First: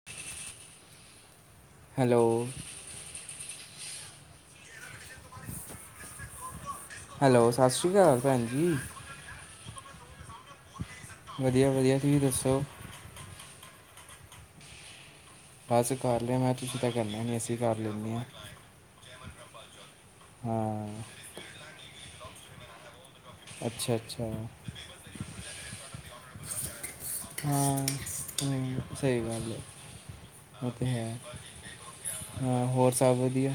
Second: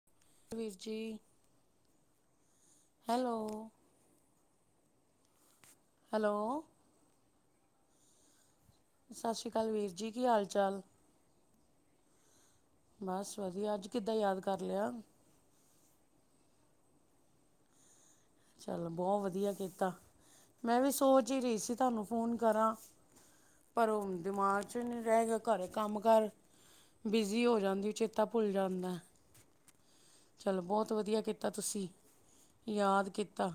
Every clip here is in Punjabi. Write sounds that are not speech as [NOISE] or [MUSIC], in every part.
[INAUDIBLE] ਵੀਰ ਜੀ। ਹੈਲੋ। Hello hello. ਹੈਲੋ, ਸਤਿ ਸ਼੍ਰੀ ਅਕਾਲ ਭੈਣ ਜੀ। ਸਤਿ ਸ਼੍ਰੀ ਅਕਾਲ ਵੀਰ ਜੀ, ਕੀ ਹਾਲ ਚਾਲ? ਵਧੀਆ-ਵਧੀਆ, ਤੁਸੀਂ ਦੱਸੋ? ਬਸ, ਵਧੀਆ ਅੱਜ ਕਿੱਦਾਂ ਯਾਦ ਕਰ ਲਿਆ? ਬਸ ਕਰ ਲਿਆ, ਮੈਂ ਕਿਹਾ, ਤੁਸੀਂ ਤਾਂ ਕਰਨਾ ਨਹੀਂ ਅਸੀ ਕਰ ਲੈਂਨੇ ਹਾਂ। ਚਲੋ ਬਹੁਤ ਵਧੀਆ ਕੀਤਾ, ਮੈਂ ਹਾਂ ਵੀ ਸੋਚ ਹੀ ਰਹੀ ਸੀ, ਤੁਹਾਨੂੰ ਫੋਨ ਕਰਾਂ। ਪਰ, ਅੱਛਾ ਉਹ ਅੱਛਾ ਦਿਮਾਗ ਚ ਨਹੀਂ ਰਹਿ ਗਿਆ, ਘਰੇ ਕੰਮ- ਕਾਰ ਬਿਜ਼ੀ ਹੋ ਹਾਂ ਹਮ, ਜਾਂਦੀ, ਚੇਤਾ ਭੁੱਲ ਜਾਂਦਾ ਐ। ਸਹੀ ਗੱਲ ਹੈ ਚਲੋ ਉਹ ਤਾਂ ਬਹੁਤ ਹੈ ਵਧੀਆ ਕੀਤਾ, ਤੁਸੀਂ, ਹਾਂ ਹੋਰ ਯਾਦ ਸਭ ਵਧੀਆ ਕੀਤਾ।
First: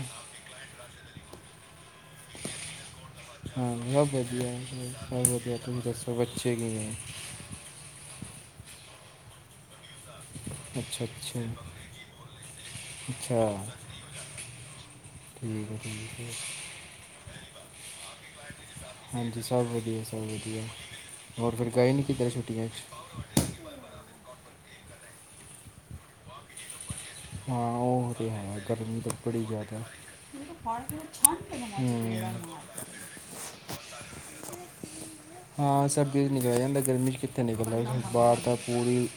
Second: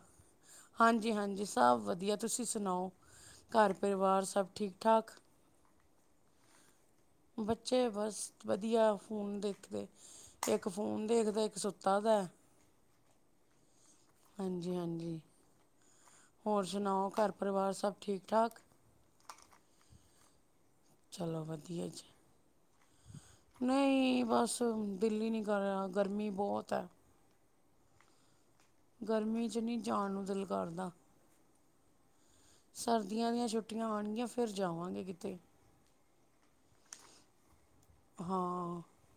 ਹਾਂਜੀ-ਹਾਂਜੀ। ਸਭ ਵਧੀਆ, ਤੁਸੀਂ ਸੁਣਾਓ? ਘਰ ਹਾਂ, ਬਹੁਤ ਪਰਿਵਾਰ ਸਭ ਵਧੀਆ, ਠੀਕ ਠਾਕ ਬਹੁਤ ਵਧੀਆ ਤੁਸੀਂ ਦਸੋ ਬੱਚੇ ਕਿਵੇਂ ਹੈ। ਬੱਚੇ ਬਸ ਵਧੀਆ, ਫੋਨ ਦੇਖਦੇ। ਇੱਕ ਅੱਛਾ ਫੋਨ ਅੱਛਾ ਦੇਖਦਾ, ਇੱਕ ਸੁੱਤਾ ਦਾ ਅੱਛਾ। ਹਾਂਜੀ-ਹਾਂਜੀ। ਠੀਕ ਹੈ ਠੀਕ ਹੈ ਹੋਰ ਸੁਣਾਓ, ਘਰ ਪਰਿਵਾਰ ਸਭ ਠੀਕ-ਠਾਕ? ਹਾਂਜੀ। ਸਭ ਵਧੀਆ, ਸਭ ਵਧੀਆ ਚਲੋ ਹੋਰ ਫਿਰ ਵਧੀਆ ਗਏ ਨਹੀਂ ਜੀ ਕਿਧਰ ਛੁੱਟੀਆਂ 'ਚ? ਨਹੀਂ, ਬਸ ਦਿੱਲੀ ਨਹੀਂ ਕਰ ਰਿਹਾ। ਗਰਮੀ ਬਹੁਤ ਹੈ। ਹਾਂ। ਉਹ ਤੇ ਹੈ, ਗਰਮੀ ਤਾਂ ਬੜੀ 'ਚ ਜ਼ਿਆਦਾ ਨਹੀਂ ਐ। ਜਾਣ ਨੂੰ ਦਿਲ ਹੂੰ ਕਰਦਾ ਸਰਦੀਆਂ ਦੀਆਂ ਛੁੱਟੀਆਂ ਆਉਣਗੀਆਂ, ਫਿਰ ਜਾਵਾਂਗੇ ਕਿਤੇ। ਹਾਂ ਸਰਦੀਆਂ 'ਚ ਨਿਕਲਿਆ ਜਾਂਦਾ, ਗਰਮੀ ਚ ਕਿੱਥੇ ਨਿਕਲਦਾ ਬਾਹਰ ਹਾਂ ਤਾਂ ਪੂਰੀ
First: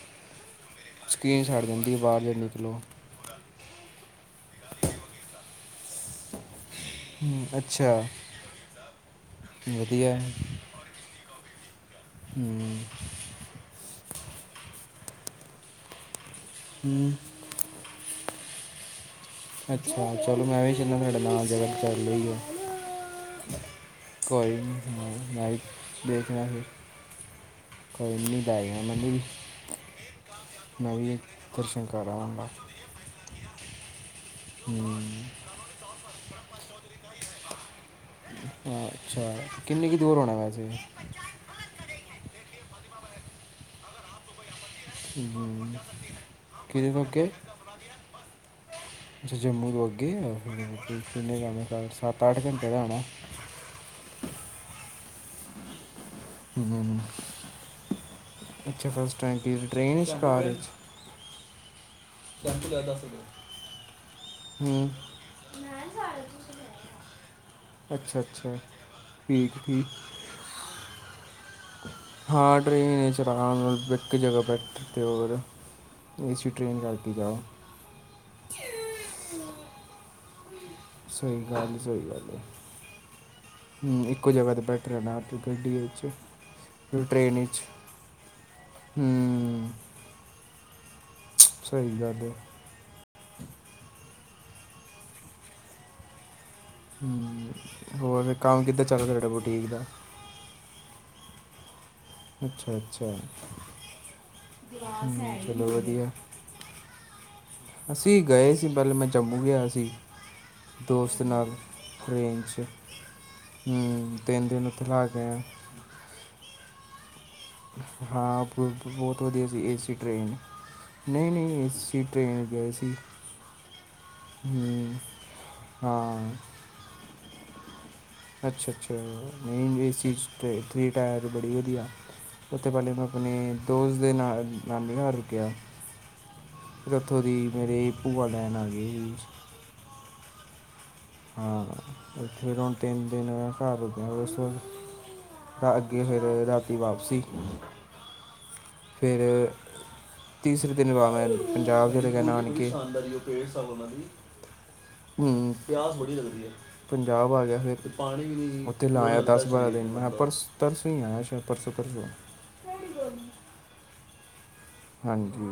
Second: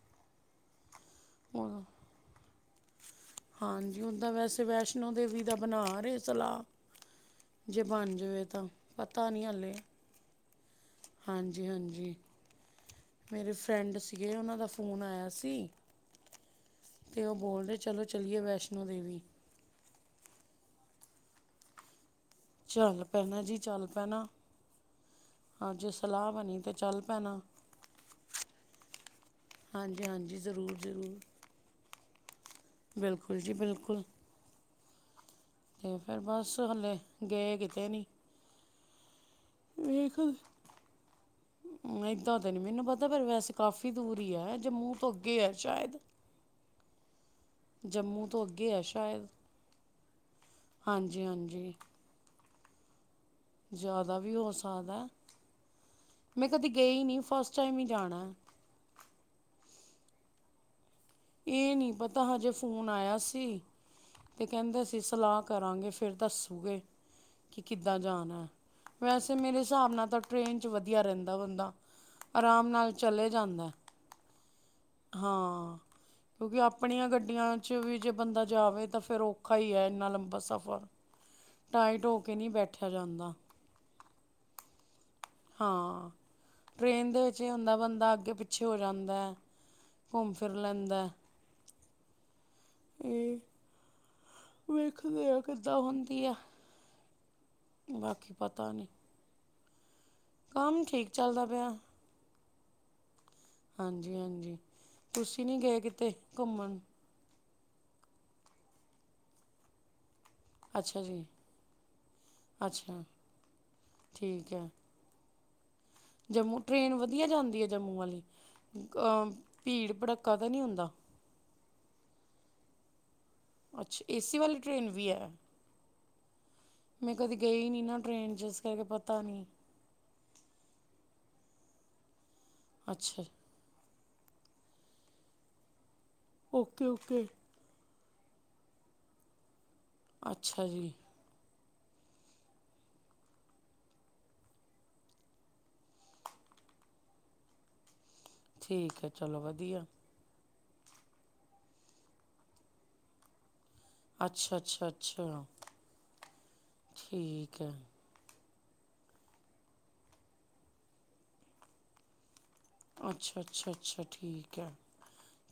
ਸਕਿਨ ਸੜ ਉਹ ਜਾਂਦੀ ਐ, ਬਾਹਰ ਜਦ ਨਿਕਲੋ। ਹਾਂਜੀ। ਓਦਾਂ, ਵੈਸੇ ਵੈਸ਼ਨੋ ਦੇਵੀ ਦਾ ਬਣਾ ਰਹੇ, ਸਲਾਹ। ਹੂੰ, ਜੇ ਅੱਛਾ ਬਣ ਜਾਵੇ ਤਾਂ, ਪਤਾ ਨਹੀਂ ਹਾਲੇ। ਵਧੀਆ ਹੈ। ਹਾਂਜੀ-ਹਾਂਜੀ। ਹੂੰ ਮੇਰੇ ਫਰੈਂਡ ਸੀਗੇ, ਉਹਨਾਂ ਦਾ ਫ਼ੋਨ ਆਇਆ ਸੀ। ਹਮ। ਇਹ ਬੋਲਦੇ ਚਲੋ ਚਲੀਏ ਵੈਸ਼ਨੋ ਦੇਵੀ। ਅੱਛਾ। ਚਲੋ ਮੈਂ ਵੀ ਚਲਾਗਾ ਤੁਹਾਡੇ ਨਾਲ ਗੱਡੀ ਕਰ ਲਈ ਏ। ਚੱਲ ਪੈਣਾ ਜੀ, ਚੱਲ ਪੈਣਾ, ਨਹੀਂ ਹਾਂ, ਮੈਂ ਵੀ ਹਾਂ ਜੇ ਸਲਾਹ ਦੇਖਣਾ ਬਣੀ ਫਿਰ ਤਾਂ ਚੱਲ ਪੈਣਾ। ਕੋਈ ਨੀ ਲੈ ਜਾਣਾ ਮੈਨੂੰ ਵੀ, ਹਾਂਜੀ ਹਾਂਜੀ ਜ਼ਰੂਰ ਮੈਂ ਵੀ ਜ਼ਰੂਰ ਦਰਸ਼ਨ ਕਰਾ ਆਵਾਗਾ। ਬਿਲਕੁਲ ਜੀ ਬਿਲਕੁਲ। ਹੂੰ। ਤੇ ਫਿਰ ਬਸ ਹਲੇੇ ਗਏ ਕਿਤੇ ਨੀ। ਹਾ। ਅੱਛਾ ਕਿੰਨੀ ਕੁ ਦੂਰ ਹੋਣਾ ਵੈਸੇ ਵੀ। ਏਦਾਂ ਤਾਂ ਨਹੀਂ ਮੈਨੂੰ ਪਤਾ। ਪਰ ਵੈਸੇ ਕਾਫ਼ੀ ਦੂਰ ਹੀ ਹੈ। ਜੰਮੂ ਤੋਂ ਅੱਗੇ ਹੈ ਸ਼ਾਇਦ। ਕਿਦੇ ਅਗੇ। ਜੰਮੂ ਤੋਂ ਅੱਗੇ ਹੈ ਸ਼ਾਇਦ ਅੱਛਾ। ਜੰਮੂ ਤੋਂ ਅੱਗੇ‌ ਹਾਂਜੀ ਹਾਂਜੀ ਐ। ਸੱਤ-ਅੱਠ ਘੰਟੇ ਦਾ ਹੁਣਾ। ਜ਼ਿਆਦਾ ਵੀ ਹੋ ਸਕਦਾ, ਮੈਂ ਕਦੇ ਹੂੰ ਗਈ ਨਹੀਂ ਫਸਟ ਟਾਈਮ ਹੀ ਜਾਣਾ। ਅੱਛਾ ਫਸਟ ਟਾਇਮ ਗਏ। ਟ੍ਰੇਨ ਚ ਕਾਰ ਵਿੱਚ। ਇਹ ਨਹੀਂ ਪਤਾ, ਹਜੇ ਫੋਨ ਆਇਆ ਸੀ। ਇਹ ਕਹਿੰਦੇ ਹੂੰ ਅਸੀਂ ਸਲਾਹ ਕਰਾਂਗੇ ਫਿਰ ਦੱਸੂਗੇ। ਕਿ ਕਿੱਦਾਂ ਅੱਛਾ ਜਾਣਾ ਐ। ਅੱਛਾ ਵੈਸੇ ਠੀਕ ਮੇਰੇ ਠੀਕ ਹਿਸਾਬ ਨਾਲ ਤਾਂ ਟਰੇਨ 'ਚ ਵਧੀਆ ਰਹਿੰਦਾ ਬੰਦਾ। ਹਾਂ ਆਰਾਮ ਨਾਲ ਟ੍ਰੇਨ ਵਿੱਚ ਚਲੇ ਆਰਾਮ ਜਾਂਦੇ ਆ ਨਾਲ ਇੱਕ ਜਗ੍ਹਾ ਬੈਠ ਤੇ ਹੋਰ ਹਾਂ। ਏਸੀ ਕਿਉਂਕਿ ਟ੍ਰੇਨ ਆਪਣੀਆਂ ਕਰਕੇ ਜਾਓ ਗੱਡੀਆਂ 'ਚ ਵੀ ਜੇ ਬੰਦਾ ਜਾਵੇ। ਤਾਂ ਫਿਰ ਔਖਾ ਹੀ ਹੈ। ਇੰਨਾ ਲੰਬਾ ਸਫ਼ਰ। ਸਹੀ ਗੱਲ ਹੈ, ਟਾਈਟ ਸਹੀ ਹੋ ਗੱਲ ਕੇ ਹੈ ਨਹੀਂ ਬੈਠਿਆ ਜਾਂਦਾ। ਹੂੰ। ਇੱਕੋ ਜਗ੍ਹਾ ਤਾਂ ਬੈਠੇ ਰਹਿਣਾ। ਤੇ ਗੱਡੀ ਵਿੱਚ ਹਾਂ, ਫਿਰ ਟਰੇਨ ਦੇ ਟ੍ਰੇਨ ਵਿੱਚ ਇਹ ਹੁੰਦਾ। ਬੰਦਾ ਅੱਗੇ ਪਿੱਛੇ ਹੋ ਜਾਂਦਾ। ਹੂੰ ਘੁੰਮ ਫਿਰ ਲੈਂਦਾ। ਸਹੀ ਗੱਲ ਏ। ਹੂੰ। ਵੇਖਦਿਆਂ ਕਿੱਦਾਂ ਹੁੰਦੀ ਆ। ਬਾਕੀ ਹੋਰ ਕੰਮ ਪਤਾ ਕਿੱਦਾਂ ਨਹੀਂ ਚੱਲ ਤੁਹਾਡਾ ਬੂਟਿਕ ਦਾ? ਕੰਮ ਠੀਕ ਚੱਲਦਾ ਪਿਆ। ਅੱਛਾ ਅੱਛਾ। ਹਾਂਜੀ ਹਾਂਜੀ। ਹਮ, ਤੁਸੀਂ ਨੀ ਚਲੋ ਗਏ ਵਧੀਆ ਕਿਤੇ ਘੁੰਮਣ? ਅਸੀਂ ਗਏ ਸੀ ਪਹਿਲੇ, ਮੈਂ ਜੰਮੂ ਗਿਆ ਹੋਇਆ ਸੀ। ਅੱਛਾ ਦੋਸਤ ਜੀ ਨਾਲ ਟਰੇਨ 'ਚ, ਅੱਛਾ ਹੂੰ ਤਿੰਨ ਠੀਕ ਦਿਨ ਹੈ ਉੱਥੇ ਲਾ ਕੇ ਆਏ। ਜੰਮੂ ਟ੍ਰੇਨ ਵਧੀਆ ਜਾਂਦੀ ਹੈ ਜੰਮੂ ਵਾਲੀ। ਹਾਂ ਬ- ਬ- ਬਹੁਤ ਵਧੀਆ ਸੀ ਏਸੀ ਭੀੜ- ਟ੍ਰੇਨ ਭੜੱਕਾ ਤਾਂ ਨਹੀਂ ਹੁੰਦਾ। ਨਹੀਂ- ਨਹੀਂ ਅਸੀਂ ਟ੍ਰਰੇਨ ਗਏ ਸੀ। ਅੱਛਾ। ਏਸੀ ਵਾਲੀ ਟ੍ਰੇਨ ਹੂੰ ਵੀ ਹੈ। ਹਾਂ ਮੈਂ ਕਦੇ ਗਈ ਨੀ ਨਾ। ਟ੍ਰੇਨ 'ਚ ਇਸ ਅੱਛਾ ਕਰਕੇ ਅੱਛਾ। ਪਤਾ ਨਹੀਂ ਏਸੀ ਥ੍ਰੀ ਟਾਇਰ ਬੜੀ ਵਧੀਆ। ਉਸ ਤੋਂ ਪਹਿਲੇ ਮੈਂ, ਅੱਛਾ ਆਪਣੇ ਦੋਸਤ ਦੇ ਨਾਲ ਨਾਨੀ ਘਰ ਰੁਕਿਆ। ਓਕੇ ਫੇਰ ਉੱਥੋਂ ਓਕੇ ਦੀ ਮੇਰੀ ਭੂਆ ਲੈਣ ਆ ਗੀ ਸੀ। ਅੱਛਾ ਜੀ। ਹਾਂ ਉ ਫਿਰ ਹੁਣ ਤਿੰਨ ਦਿਨ ਘਰ ਗਿਆ ਉਸ ਤੋ ਤਾਂ ਅੱਗੇ ਫੇਰ ਰਾਤੀ ਵਾਪਸੀ। ਠੀਕ ਹੈ ਫਿਰ ਚਲੋ ਵਧੀਆ ਤੀਸਰੇ ਦਿਨ ਵੀ ਮੈਂ ਪੰਜਾਬ ਚਲਗਿਆ ਨਾਨਕੇ। ਅੱਛਾ ਅੱਛਾ ਅੱਛਾ ਹੂੰ। ਪੰਜਾਬ ਆ ਗਿਆ ਠੀਕ ਹੈ ਫਿਰ। ਉੱਥੇ ਲਾਇਆ ਦਸ- ਬਾਰਾਂ ਦਿਨ, ਮੈਂ ਪਰਸ ਤਰਸੋਂ ਹੀ ਆਇਆ ਪਰਸੋਂ -ਤਰਸੋ। ਅੱਛਾ ਅੱਛਾ ਅੱਛਾ ਠੀਕ ਹੈ।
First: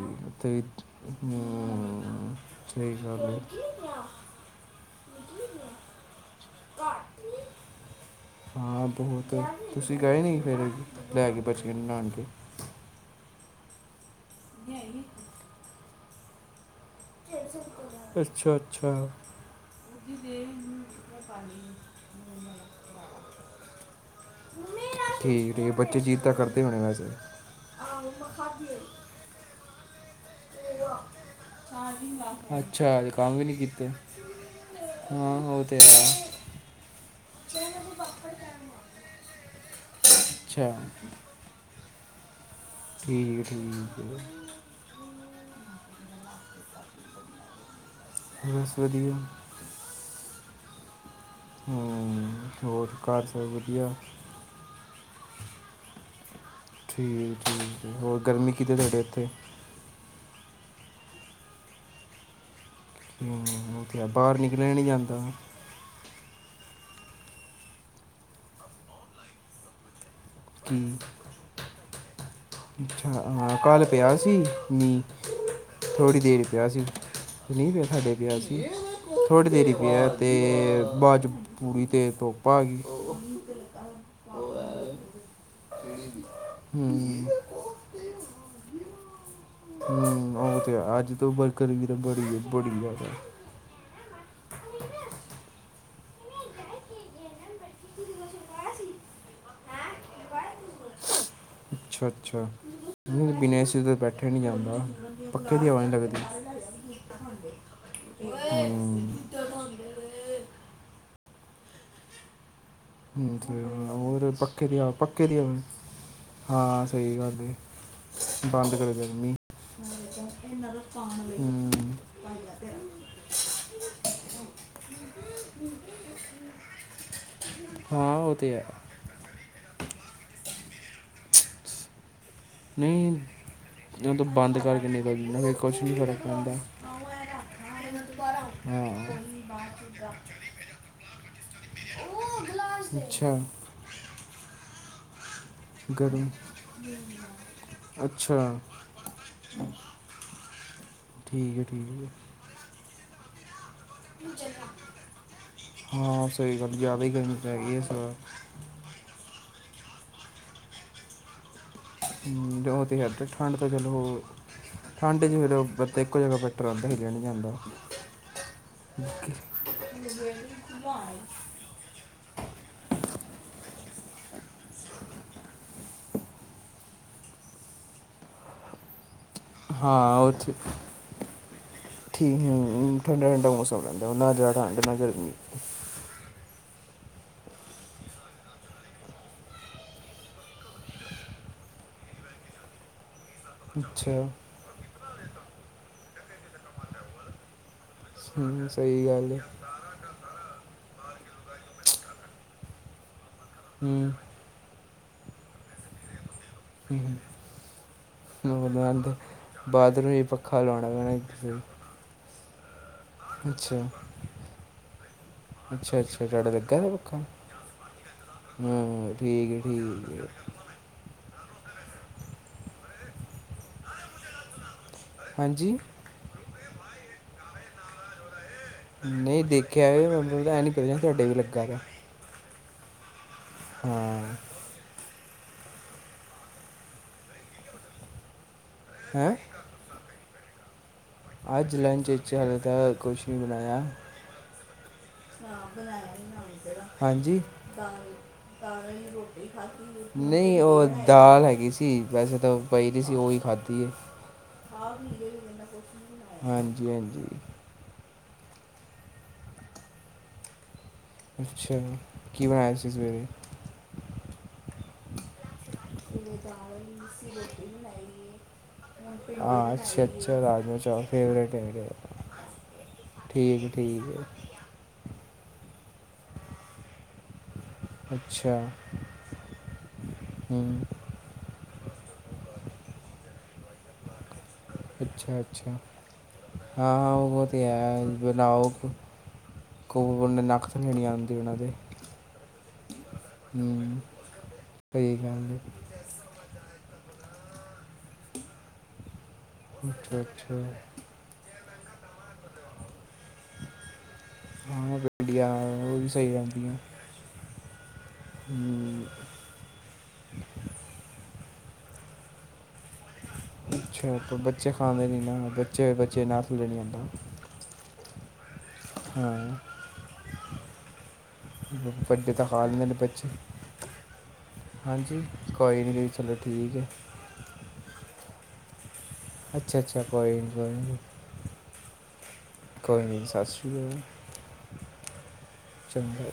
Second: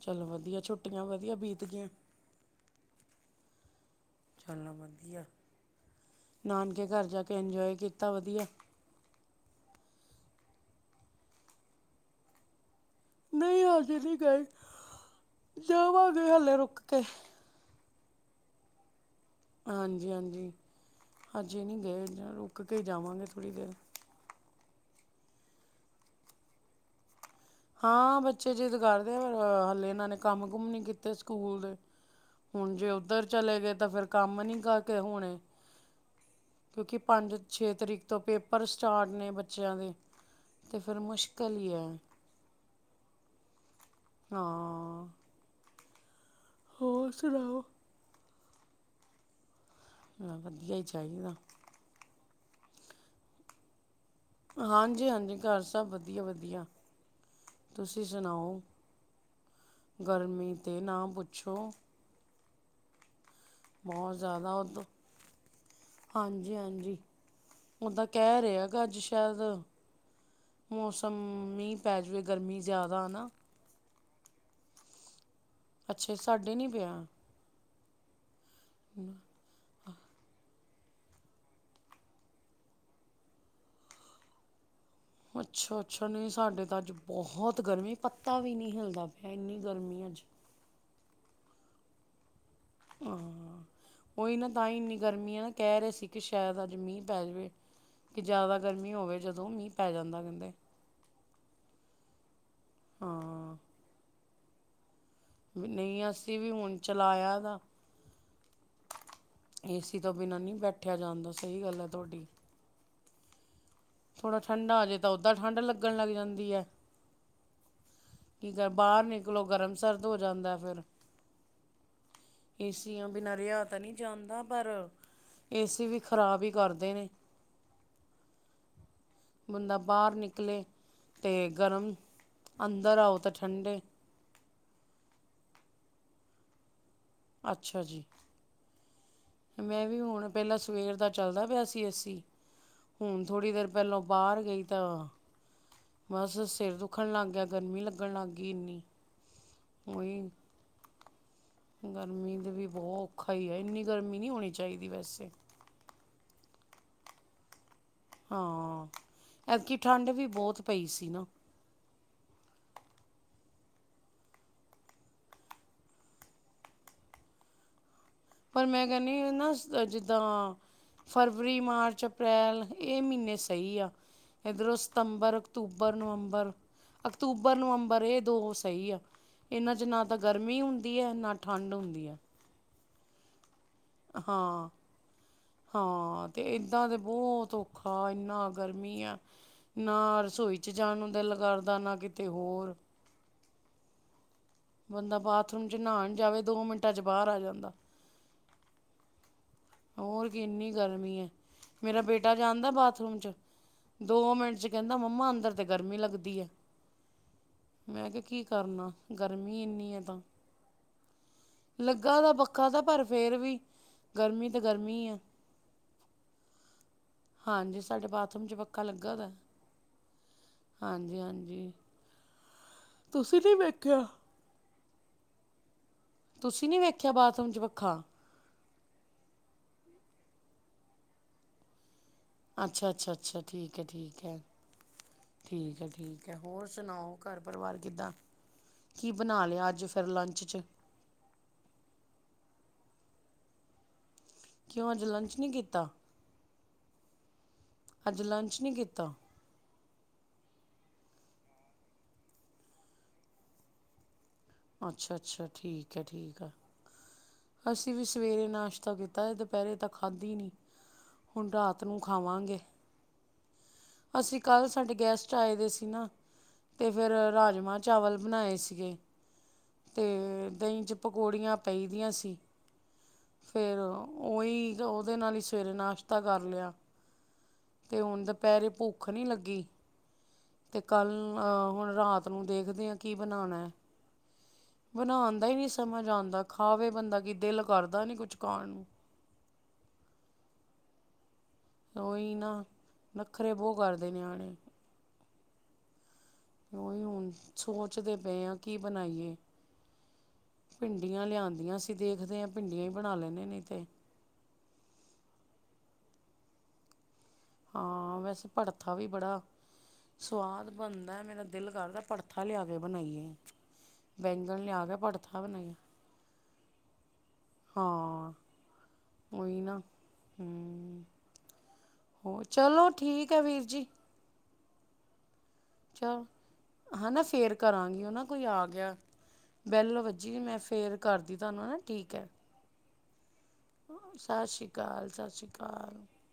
ਚਲੋ ਵਧੀਆ ਤੇ ਛੁੱਟੀਆਂ ਵਧੀਆ ਬੀਤ ਗਈਆਂ ਹੂੰ ਸਹੀ ਗੱਲ ਹੈ। ਚੱਲੋ ਵਧੀਆ। ਨਾਨਕੇ ਘਰ ਜਾ ਕੇ ਇੰਜੋਏ ਕੀਤਾ ਵਧੀਆ। ਹਾਂ ਬਹੁਤ। ਤੁਸੀਂ ਗਏ ਨਹੀਂ ਫਿਰ, ਲੈ ਕੇ ਬੱਚਿਆਂ ਨੂੰ ਨਾਨਕੇ। ਨਹੀਂ ਹਜੇ ਨਹੀਂ ਗੇ। ਲਿਆਈ ਜਾਵਾਂਗੇ ਹਲੇੇ ਰੁਕ ਕੇ ਅੱਛਾ, ਅੱਛਾ ਹਾਂਜੀ, ਉਹਦੀ ਦੇ ਹਾਂਜੀ ਮੈਂ ਪਾ ਹਜੇ ਲਈ ਨੀ ਗਏ ਰੁਕ ਕੇ ਜਾਵਾਂਗੇ ਥੋੜ੍ਹੀ ਦੇਰ ਠੀਕ ਠੀਕ ਬੱਚੇ ਜਿਦ ਤਾਂ ਕਰਦੇ ਹੋਣੇ ਵੈਸੇ ਹਾਂ, ਬੱਚੇ ਜਿੱਦ ਕਰਦੇ ਆ, ਪਰ ਹਲੇ ਏਨਾਂ ਨੇ ਕੰਮ ਕੁਮ ਨੀ ਕੀਤੇ ਸਕੂਲ ਦੇ ਚਾਰਜਿੰਗ ਲਾ ਕੇ ਹੁਣ ਜੇ ਅੱਛਾ ਅਜੇ ਉੱਧਰ ਕੰਮ ਵੀ ਨਹੀਂ ਚਲੇ ਗਏ ਕੀਤੇ ਤਾਂ ਫੇਰ ਕੰਮ ਨੀ ਕਰਕੇ ਹਾਂ ਹੋਣੇ। ਉਹ ਤੇ ਆ ਕਿਉਂਕਿ ਪੰਜ ਛੇ ਤਰੀਕ ਤੋਂ ਪੇਪਰ ਸਟਾਰਟ ਨੇ ਬੱਚਿਆਂ ਦੇ ਅੱਛਾ ਤੇ ਫਿਰ ਮੁਸ਼ਕ ਕੱਲ ਈ ਐ। ਠੀਕ ਐ, ਠੀਕ ਐ ਫੇਰ। ਹਾਂ ਹੋਰ ਸੁਣਾਓ। ਬਸ ਵਧੀਆ। ਹ ਵਧੀਆ ਈ ਚਾਈਦਾ। ਹੂੰ ਹੋਰ ਘਰ ਸਭ ਵਧੀਆ। ਹਾਂਜੀ, ਹਾਂਜੀ ਘਰ ਸਭ ਵਧੀਆ ਵਧੀਆ। ਠੀਕ ਠੀਕ ਐ ਤੁਸੀਂ ਹੋਰ ਗਰਮੀ ਸੁਣਾਓ ਕਿਦਾਂ ਤਾਡੇ ਇੱਥੇ। ਗਰਮੀ 'ਤੇ ਨਾ ਪੁੱਛੋ। ਹੂੰ ਓ ਤੇ ਹੈ ਬਹੁਤ ਬਾਰ ਜ਼ਿਆਦਾ ਨਿਕਲਿਆ ਉਦੋਂ ਨੀ ਜਾਂਦਾ। ਹਾਂਜੀ, ਹਾਂਜੀ ਓਦਾਂ ਕਹਿ ਰੇ ਐ ਕਿ ਅੱਜ ਸ਼ਾਇਦ ਕੀ ਮੌਸਮ ਮੀ ਪੈ ਜਾਵੇ ਗਰਮੀ ਜ਼ਿਦਾ ਨਾ। ਹ ਕਾਲ੍ਹ ਪਿਆ ਸੀ ਮੀ ਅੱਛਾ ਥੋੜ੍ਹੀ ਦੇਰ ਈ ਸਾਡੇ ਪਿਆ ਨਹੀਂ ਸੀ। ਮੀ ਤੇ ਸਾਡੇ ਪਿਆ ਸੀ ਥੋੜ੍ਹੀ ਦੇਰੀ ਈ ਪਿਆ ਤੇ ਬਾਚ ਪੂਰੀ ਤੇ ਤੁਪ ਆ ਗਈ। ਅੱਛਾ, ਅੱਛਾ ਨਈ ਸਾਡੇ ਤਾਂ ਅੱਜ ਹੂੰ ਬਹੁਤ ਗਰਮੀ ਪੱਤਾ ਵੀ ਨੀ ਹਿਲਦਾ ਪਿਆ ਇੰਨੀ ਗਰਮੀ ਅੱਜ ਹੂੰ ਉਹ ਤੇ ਹੈ ਅੱਜ ਤਾਂ ਵਰਕਰ ਵੀ ਤਾਂ ਬੜੀ, ਬੜੀ ਜ਼ਿਆਦਾ ਓਈ ਨਾ ਤਾਂ ਈ ਇੰਨੀ ਗਰਮੀ ਐ ਨਾ ਕਹਿ ਰਹੇ ਸੀ ਕਿ ਸ਼ਾਇਦ ਅੱਜ ਮੀ ਪੈ ਜਾਵੇ। ਕਿ ਜਾਦਾ ਗਰਮੀ ਹੋਵੇ ਜਦੋਂ ਮੀ ਪੈ ਜਾਂਦਾ ਕਹਿੰਦੇ ਅੱਛਾ, ਅੱਛਾ ਨਈ ਬਿਨਾ ਹਾਂ ਏ ਸੀ ਦੇ ਬੈਠਿਆ ਨੀ ਜਾਂਦਾ ਪੱਖੇ ਬੀ ਦੀ ਹਵਾ ਨਹੀਂ ਨਈ ਲੱਗਦੀ ਅਸੀਂ ਵੀ ਹੁਣ ਚਲਾਇਆ ਦਾ। ਏਸੀ ਤੋਂ ਬਿਨਾਂ ਨੀ ਬੈਠਿਆ ਜਾਂਦਾ ਸਈ ਗੱਲ ਐ ਤੁਆਡੀ। ਤੇ ਹੋਰ ਪੱਖੇ ਠੰਡਾ ਦੀ ਹੋ ਹ ਜੇ ਤਾਂ ਪੱਖੇ ਉੱਦਾਂ ਦੀ ਹਵਾ ਠੰਡ ਲੱਗਣ ਲੱਗ ਜਾਂਦੀ ਹੈ ਹਾਂ। ਸਈ ਗੱਲ ਐ। ਕੀ ਕਰ ਬਾਰ ਨਿਕਲੋ ਗਰਮ ਸਰਦ ਹੋ ਜਾਂਦਾ ਫਿਰ ਹੂੰ ਏਸੀਆਂ ਬਿਨਾਂ, ਰਿਹਾ ਤਾਂ ਨਹੀਂ ਜਾਂਦਾ ਪਰ ਏ ਸੀ ਵੀ ਖਰਾਬ ਹੀ ਕਰਦੇ ਨੇ ਹਾਂ, ਉਹ ਤੇ ਹੈ। ਬੰਦਾ ਬਾਹਰ ਨਿਕਲੇ ਤੇ, ਗਰਮ ਅੰਦਰ ਆਉ ਤਾਂ ਠੰਡੇ ਤੂੰ ਬੰਦ ਕਰਕੇ ਨਹੀਂ ਕਰਨਾ, ਫਿਰ ਕੁਛ ਨੀ ਫਰਕ ਪੈਂਦਾ ਅੱਛਾ ਜੀ। ਹੂੰ ਮੈਂ ਵੀ ਹੁਣ ਪਹਿਲਾਂ ਸਵੇਰ ਦਾ ਚੱਲਦਾ ਪਿਆ ਸੀ ਏ ਸੀ ਹੁਣ ਅੱਛਾ ਥੋੜ੍ਹੀ ਦੇਰ ਪਹਿਲੋ ਬਾਰ ਗਈ ਤਾਂ ਗਰਮ ਬਸ ਸਿਰ ਦੁੱਖਣ ਲੱਗ ਗਿਆ, ਗਰਮੀ ਲੱਗਣ ਲੱਗ ਅੱਛਾ ਗਈ ਇੰਨੀ। ਉਹੀ ਠੀਕ ਹੈ ਠੀਕ ਹੈ ਗਰਮੀ ਦੇ ਵੀ ਬਹੁਤ ਔਖਾ ਈ ਐ ਇੰਨੀ ਗਰਮੀ ਨੀ ਹੋਣੀ ਚਾਈਦੀ ਵੈਸੇ। ਹਾਂ ਸਈ ਗੱਲ ਜ਼ਿਆਦਾ ਈ ਗਰਮੀ ਪੈ ਗਈ ਏਸ ਵਾਰ। ਹਾਂ, ਐਤਕੀ ਠੰਡ ਵੀ ਬੋਤ ਪਈ ਸੀ ਨਾ। ਹੂੰ, ਓ ਤੇ ਹੈ ਤੇ ਠੰਡ ਤੇ ਚਲੋ ਠੰਡ ਚ ਫਿਰ ਬ ਇੱਕੋ ਜਗਾ ਬੈਠਿਆਂ ਰਹਿੰਦਾ ਹਿਲਿਆ ਨਈ ਜਾਂਦਾ। ਪਰ ਮੈਂ ਕਹਿੰਨੀ ਨਾ ਜਿੱਦਾਂ ਆ ਫਰਵਰੀ, ਮਾਰਚ, ਅਪ੍ਰੈਲ ਏ ਮੀਨੇ ਸਈ ਆ। ਇੱਧਰੋਂ ਸਤੰਬਰ, ਅਕਤੂਬਰ, ਨਵੰਬਰ ਅਕਤੂਬਰ, ਨਵੰਬਰ ਇਹ ਦੋ ਸਹੀ ਆ। ਇਹਨਾਂ 'ਚ ਨਾ ਤਾਂ ਹਾਂ ਗਰਮੀ ਹੁੰਦੀ ਹੈ, ਨਾ ਠੰਡ ਹੁੰਦੀ ਹੈ। ਹਮਮ ਠੰਡਾ-ਠੰਡਾ ਮੌਸਮ ਰਹਿੰਦਾ। ਨਾ ਜ਼ਿਆਦਾ ਹਾਂ ਠੰਡ ਨਾ ਗਰਮੀ। ਹਾਂ ਤੇ ਏਦਾਂ ਤੇ ਬਹੁਤ ਔਖਾ, ਇੰਨਾ ਗਰਮੀ ਆ। ਨਾ ਰਸੋਈ ਚ, ਜਾਣ ਨੂੰ ਦਿਲ ਕਰਦਾ ਨਾ ਕਿਤੇ ਹੋਰ। ਅੱਛਾ ਬੰਦਾ ਬਾਥਰੂਮ ਚ ਨਹਾਣ ਜਾਵੇ, ਦੋ ਮਿੰਟਾਂ ਚ ਬਾਹਰ ਆ ਜਾਂਦਾ। ਸਹੀ ਗੱਲ ਹੈ। ਹੋਰ ਕਿ ਇੰਨੀ ਗਰਮੀ ਹੈ ਮੇਰਾ ਬੇਟਾ ਜਾਂਦਾ ਬਾਥਰੂਮ ਚ ਹੂੰ ਦੋ ਮਿੰਟ ਚ ਕਹਿੰਦਾ, ਮੰਮਾ ਅੰਦਰ ਤੇ ਗਰਮੀ ਲੱਗਦੀ ਹੈ। ਮੈਂ ਕਿਹਾ ਕੀ ਕਰਨਾ ਗਰਮੀ [UNINTELLIGIBLE] ਇੰਨੀ ਹੈ ਬਾਥਰੂਮ ਤਾਂ ਵਿੱਚ ਪੱਖਾ ਲਾਉਣਾ ਪੈਣਾ। ਲੱਗਾ ਦਾ ਪੱਖਾ ਤਾਂ, ਪਰ ਫੇਰ ਵੀ ਗਰਮੀ ਤਾਂ ਗਰਮੀ ਆ। ਅੱਛਾ-ਅੱਛਾ, ਤੁਹਾਡਾ ਲੱਗਾ ਦਾ ਪੱਖਾ? ਹਾਂਜੀ ਸਾਡੇ ਬਾਥਰੂਮ ਚ ਹਮ, ਠੀਕ ਹੈ, ਠੀਕ ਏ। ਹਾਂਜੀ-ਹਾਂਜੀ। ਤੁਸੀਂ ਨਹੀਂ ਵੇਖਿਆ? ਹਾਂਜੀ? ਤੁਸੀਂ, ਨੀ ਵੇਖਿਆ ਬਾਥਰੂਮ ਚ ਪੱਖਾ? ਨਹੀਂ ਦੇਖਿਆ ਹੈ, ਇਹ ਨਹੀਂ ਪਤਾ ਤੁਹਾਡੇ ਵੀ ਲੱਗਾ ਵਾ ਅੱਛਾ-ਅੱਛਾ, ਅੱਛਾ। ਠੀਕ ਹੈ-ਠੀਕ ਹਾਂ ਹੈ। ਠੀਕ ਹੈ-ਠੀਕ ਹੈ। ਹੋਰ ਸੁਣਾਓ ਘਰ ਪਰਿਵਾਰ ਕਿੱਦਾਂ? ਕੀ ਹੈ ਬਣਾ ਲਿਆ ਅੱਜ? ਫਿਰ ਲੰਚ 'ਚ ਅੱਜ ਲੰਚ ਵਿਚ ਹਾਲੇ, ਤਾਂ ਕੁਛ ਨੀ ਬਣਾਇਆ। ਕਿਉਂ ਅੱਜ ਲੰਚ ਨਹੀਂ ਕੀਤਾ ਹਾਂਜੀ। ਅੱਜ ਲੰਚ ਨਹੀਂ ਕੀਤਾ ਨਹੀਂ ਉਹ ਦਾਲ ਹੈਗੀ ਸੀ। ਵੈਸੇ ਤਾਂ ਪਈ ਦੀ ਸੀ, ਉਹੀ ਖਾਧੀ ਹੈ। ਅੱਛਾ ਅੱਛਾ ਠੀਕ ਹੈ ਠੀਕ ਹੈ ਹਾਂਜੀ-ਹਾਂਜੀ। ਅਸੀਂ ਵੀ ਸਵੇਰੇ ਨਾਸ਼ਤਾ ਕੀਤਾ ਹੈ, ਦੁਪਹਿਰੇ ਤਾਂ ਖਾਧੀ ਨਹੀਂ। ਹੁਣ ਅੱਛਾ ਰਾਤ ਨੂੰ ਕੀ ਖਾਵਾਂਗੇ। ਬਣਾਇਆ ਸੀ ਸਵੇਰੇ ਅਸੀਂ ਕੱਲ੍ਹ ਸਾਡੇ ਗੈਸਟ ਆਏ ਦੇ ਸੀ ਨਾ। ਸੀਰੇ ਦਾਲ ਤੇ ਹੋਈ ਫਿਰ, ਸੀ ਰੋਟੀ ਰਾਜਮਾਂ ਬਣਾਈ ਚਾਵਲ ਹੈ ਬਣਾਏ ਸੀਗੇ। ਹੁਣ ਪਿੰਡ ਹਾਂ ਅੱਛਾ ਤੇ ਅੱਛਾ ਰਾਜਮਾ ਦਹੀਂ ਚ, ਚਾਵਲ ਫੇਵਰੇਟ ਪਕੌੜੀਆਂ ਹੈ ਪਈ ਮੇਰੇ ਦੀਆਂ ਸੀ। ਪੀ ਠੀਕ ਫੇਰ ਠੀਕ ਹੈ ਉਹੀ, ਉਹਦੇ ਨਾਲ ਹੀ ਸਵੇਰੇ ਨਾਸ਼ਤਾ ਕਰ ਲਿਆ। ਤੇ ਹੁਣ ਅੱਛਾ, ਦੁਪਹਿਰੇ ਭੁੱਖ ਨਹੀਂ ਲੱਗੀ। ਹੂੰ ਤੇ ਕੱਲ ਅ ਹੁਣ ਰਾਤ ਨੂੰ, ਦੇਖਦੇ ਹਾਂ ਕੀ ਬਣਾਉਣਾ ਹੈ। ਬਣਾਉਣ ਦਾ ਹੀ ਨਹੀਂ ਅੱਛਾ-ਅੱਛਾ। ਸਮਝ ਆਉਂਦਾ ਖਾਵੇ ਹਾਂ ਬੰਦਾ ਕਿ ਉਹ ਦਿਲ ਤੇ ਕਰਦਾ ਹੈ ਨਹੀਂ ਕੁਛ ਖਾਣ ਬਣਾਓ ਨੂੰ ਖੋਨ, ਨੱਕ ਥੱਲੇ ਲੇ ਨਹੀਂ ਆਉਂਦੀ ਉਹਨਾਂ ਦੇ। ਉਹੀ ਨਾ, ਨੱਖਰੇ ਬਹੁ ਹੂੰ ਕਰਦੇ ਨਿਆਣੇ। ਸਹੀ ਗੱਲ ਏ। ਉ ਓਹੀ ਹੁਣ ਸੋਚਦੇ ਪਏ ਆ, ਕੀ ਬਣਾਈਏ? ਅੱਛਾ-ਅੱਛਾ। ਭਿੰਡੀਆਂ ਲਿਆਂਦੀਆਂ ਸੀਂ। ਦੇਖਦੇ ਹਾਂ, ਭਿੰਡੀਆਂ ਹੀ ਬਣਾ ਲੈਂਦੇ ਨੀ ਤੇ। ਹਾਂ, ਭਿੰਡੀਆਂ ਉਹ ਵੀ ਸਹੀ ਰਹਿੰਦੀਆਂ। ਹਾਂ, ਵੈਸੇ ਭੜਥਾ ੜਥਾ ਵੀ ਹੂੰ ਬੜਾ ਸਵਾਦ ਬਣਦਾ ਹੈ। ਮੇਰਾ ਦਿਲ ਕਰਦਾ ਹੈ, ਭੜਥਾ ਲਿਆ ਕੇ ਬਣਾਈਏ। ਅੱਛਾ ਤੇ ਬੱਚੇ ਖਾਂਦੇ ਨਹੀਂ ਨਾ, ਬੱਚੇ-ਬੱਚੇ ਨਾਕ ਥਲੇ ਨਹੀਂ ਆਂਦਾ। ਹਾਂ ਹਾਂ ਉਹੀ ਨਾ, ਹਮਮ। ਵੱਡੇ ਹੋ ਤਾਂ ਖਾ ਲੈਂਦੇ ਚਲੋ, ਨੇ ਬੱਚੇ ਠੀਕ ਹੈ ਵੀਰ ਜੀ। ਹਾਂਜੀ, ਕੋਈ ਨੀ ਦੀਦੀ ਚਲੋ ਠੀਕ ਹੈ। ਹਨਾ, ਫੇਰ ਕਰਾਂਗੀ, ਉਹ ਨਾ ਕੋਈ ਆ ਗਿਆ, ਅੱਛਾ ਬੈੱਲ ਅੱਛਾ ਵੱਜੀ ਕੋਈ ਨਹੀਂ ਮੈਂ ਕੋਈ ਨਹੀਂ ਫੇਰ ਕਰਦੀ ਤੁਹਾਨੂੰ ਹੈ ਠੀਕ ਹੈ। ਕੋਈ ਨਹੀਂ, ਸਤਿ ਸ੍ਰੀ ਅਕਾਲ। ਸਤਿ ਸ਼੍ਰੀ ਅਕਾਲ, ਸਤਿ ਸ਼੍ਰੀ ਅਕਾਲ ਚੰਗਾ